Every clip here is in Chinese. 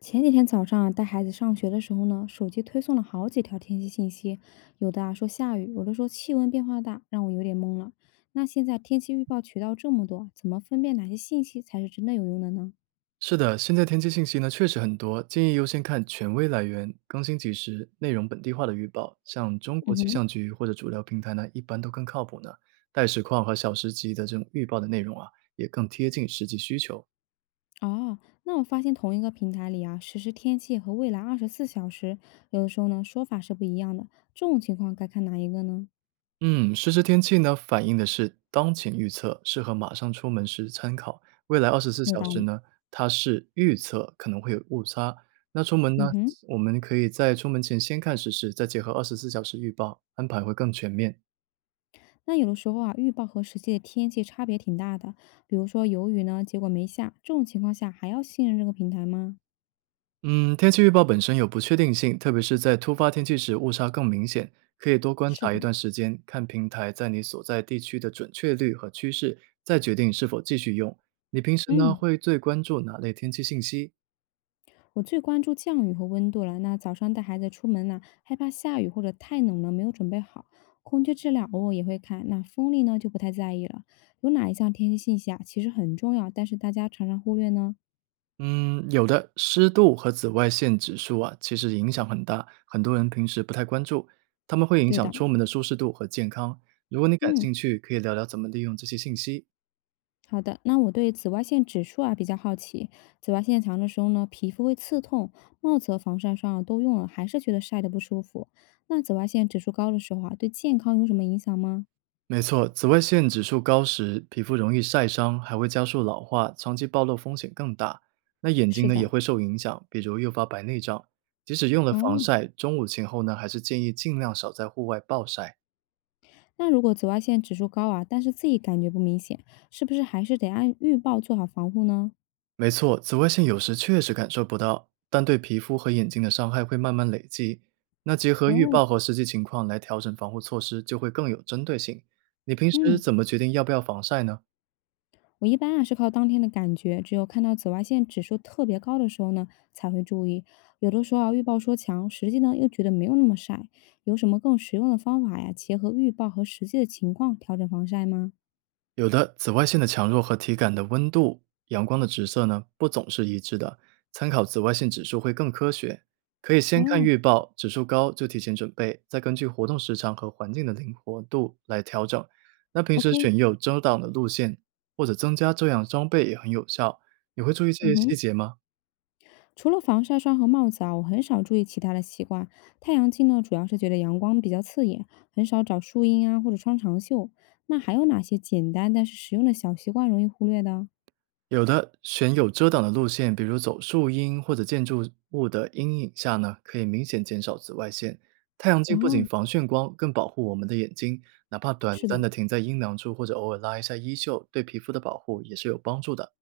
前几天早上啊，带孩子上学的时候呢，手机推送了好几条天气信息，有的啊说下雨，有的说气温变化大，让我有点懵了。那现在天气预报渠道这么多，怎么分辨哪些信息才是真的有用的呢？是的，现在天气信息呢确实很多，建议优先看权威来源，更新及时，内容本地化的预报，像中国嗯气哼。象局或者主流平台呢，一般都更靠谱呢。带实况和小时级的这种预报的内容啊，也更贴近实际需求。哦，那我发现同一个平台里啊，实时天气和未来24小时，有的时候呢说法是不一样的，这种情况该看哪一个呢？嗯，实时天气呢，反映的是当前预测，适合马上出门时参考。未来二十四有小道时理。呢，它是预测可能会有误差。那出门嗯呢，哼。我们可以在出门前先看实时，再结合二十四小时预报，安排会更全面。那有的时候啊，预报和实际的天气差别挺大的。比如说有雨呢，结果没下，这种情况下还要信任这个平台吗？嗯，天气预报本身有不确定性，特别是在突发天气时，误差更明显。可以多观是察的。一段时间，看平台在你所在地区的准确率和趋势，再决定是否继续用。你平时呢，嗯，会最关注哪类天气信息？我最关注降雨和温度了。那早上带孩子出门呢，害怕下雨或者太冷了，没有准备好。空气质量偶尔也会看，那风力呢就不太在意了。有哪一项天气信息啊，其实很重要，但是大家常常忽略呢？嗯，有的，湿度和紫外线指数啊，其实影响很大，很多人平时不太关注，它们会影对响的。出门的舒适度和健康。如果你感嗯。兴趣，可以聊聊怎么利用这些信息。好的，那我对紫外线指数啊比较好奇。紫外线强的时候呢，皮肤会刺痛，帽子和防晒霜啊都用了，还是觉得晒的不舒服。那紫外线指数高的时候啊，对健康有什么影响吗？没错，紫外线指数高时，皮肤容易晒伤，还会加速老化，长期暴露风险更大。那眼睛是呢也的。会受影响，比如诱发白内障。即使用了防哦，晒，中午前后呢，还是建议尽量少在户外暴晒。那如果紫外线指数高啊，但是自己感觉不明显，是不是还是得按预报做好防护呢？没错，紫外线有时确实感受不到，但对皮肤和眼睛的伤害会慢慢累积。那结合预哦。报和实际情况来调整防护措施，就会更有针对性。你平时嗯。怎么决定要不要防晒呢？我一般啊是靠当天的感觉，只有看到紫外线指数特别高的时候呢，才会注意。有的时候啊，预报说强，实际呢又觉得没有那么晒。有什么更实用的方法呀？结合预报和实际的情况调整防晒吗？有的，紫外线的强弱和体感的温度、阳光的直射呢，不总是一致的。参考紫外线指数会更科学。可以先看哦预报，指数高就提前准备，再根据活动时长和环境的灵活度来调整。那平时选，OK。有遮挡的路线，或者增加遮阳装备也很有效。你会注意这嗯些细哼。节吗？除了防晒霜和帽子啊，我很少注意其他的习惯。太阳镜呢，主要是觉得阳光比较刺眼，很少找树荫啊或者穿长袖。那还有哪些简单但是实用的小习惯容易忽略的？有的，选有遮挡的路线，比如走树荫或者建筑物的阴影下呢，可以明显减少紫外线。太阳镜不仅哦，防眩光，更保护我们的眼睛。哪怕短是的。暂的停在阴凉处，或者偶尔拉一下衣袖，对皮肤的保护也是有帮助的。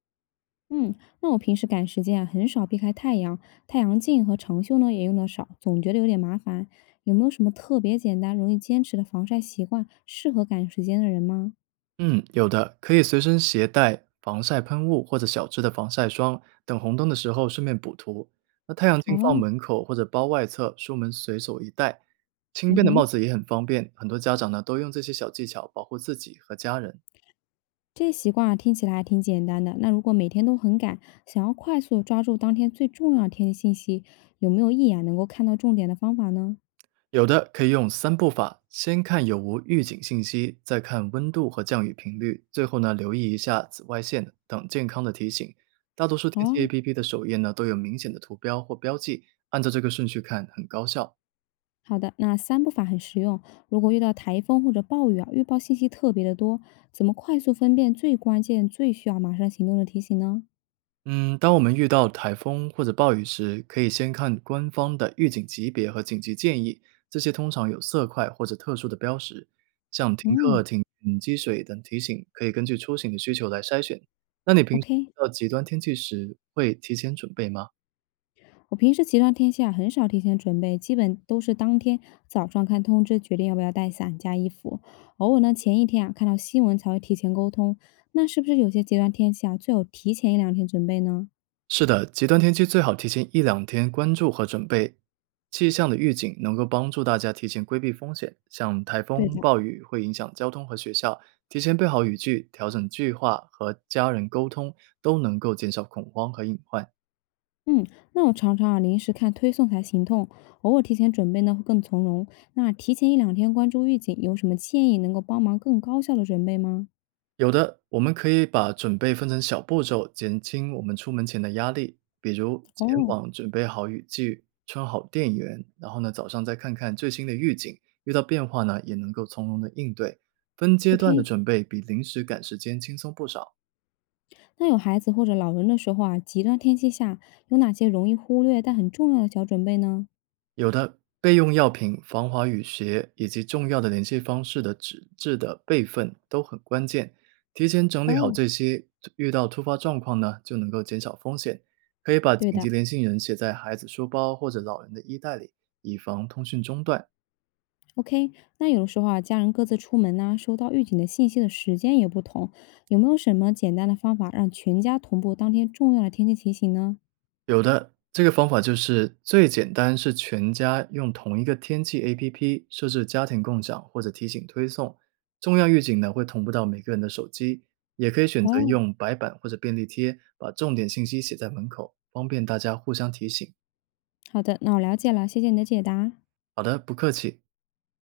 嗯，那我平时赶时间啊，很少避开太阳，太阳镜和长袖呢也用的少，总觉得有点麻烦。有没有什么特别简单、容易坚持的防晒习惯，适合赶时间的人吗？嗯，有的，可以随身携带防晒喷雾或者小支的防晒霜，等红灯的时候顺便补涂。那太阳镜放哦。门口或者包外侧，出门随手一戴。轻嗯便的帽哼，子也很方便，很多家长呢都用这些小技巧保护自己和家人。这些习惯啊听起来还挺简单的。那如果每天都很赶，想要快速地抓住当天最重要的天气信息，有没有一眼能够看到重点的方法呢？有的可以用三步法，先看有无预警信息，再看温度和降雨频率，最后呢留意一下紫外线等健康的提醒。大多数天气 哦，APP 的首页呢都有明显的图标或标记，按照这个顺序看很高效。好的，那三步法很实用。如果遇到台风或者暴雨啊，预报信息特别的多，怎么快速分辨最关键、最需要马上行动的提醒呢？嗯，当我们遇到台风或者暴雨时，可以先看官方的预警级别和紧急建议，这些通常有色块或者特殊的标识，像停课、嗯停电、积水等提醒，可以根据出行的需求来筛选。那你平时，OK。遇到极端天气时，会提前准备吗？我平时极端天气啊，很少提前准备，基本都是当天早上看通知决定要不要带伞加衣服。偶尔呢，前一天啊看到新闻才会提前沟通。那是不是有些极端天气啊，最好提前一两天准备呢？是的，极端天气最好提前一两天关注和准备。气象的预警能够帮助大家提前规避风险，像台对风、的。暴雨会影响交通和学校，提前备好雨具、调整计划和家人沟通，都能够减少恐慌和隐患。嗯，那我常常啊临时看推送才行动，偶尔提前准备呢会更从容。那提前一两天关注预警，有什么建议能够帮忙更高效的准备吗？有的，我们可以把准备分成小步骤，减轻我们出门前的压力。比如前哦往准备好雨具，穿好电源，然后呢，早上再看看最新的预警，遇到变化呢，也能够从容的应对。分阶段的，OK。准备比临时赶时间轻松不少。那有孩子或者老人的时候啊，极端天气下有哪些容易忽略但很重要的小准备呢？有的备用药品、防滑雨鞋以及重要的联系方式的纸质的备份都很关键。提前整理好哦，这些，遇到突发状况呢，就能够减少风险。可以把对紧急的联系人写在孩子书包或者老人的衣袋里，以防通讯中断。，OK。那有的时候啊，家人各自出门呐、收到预警的信息的时间也不同，有没有什么简单的方法让全家同步当天重要的天气提醒呢？这个方法就是最简单，是全家用同一个天气 APP 设置家庭共享或者提醒推送，重要预警呢会同步到每个人的手机。也可以选择哦，用白板或者便利贴，把重点信息写在门口，方便大家互相提醒。好的，那我了解了，谢谢你的解答。好的，不客气。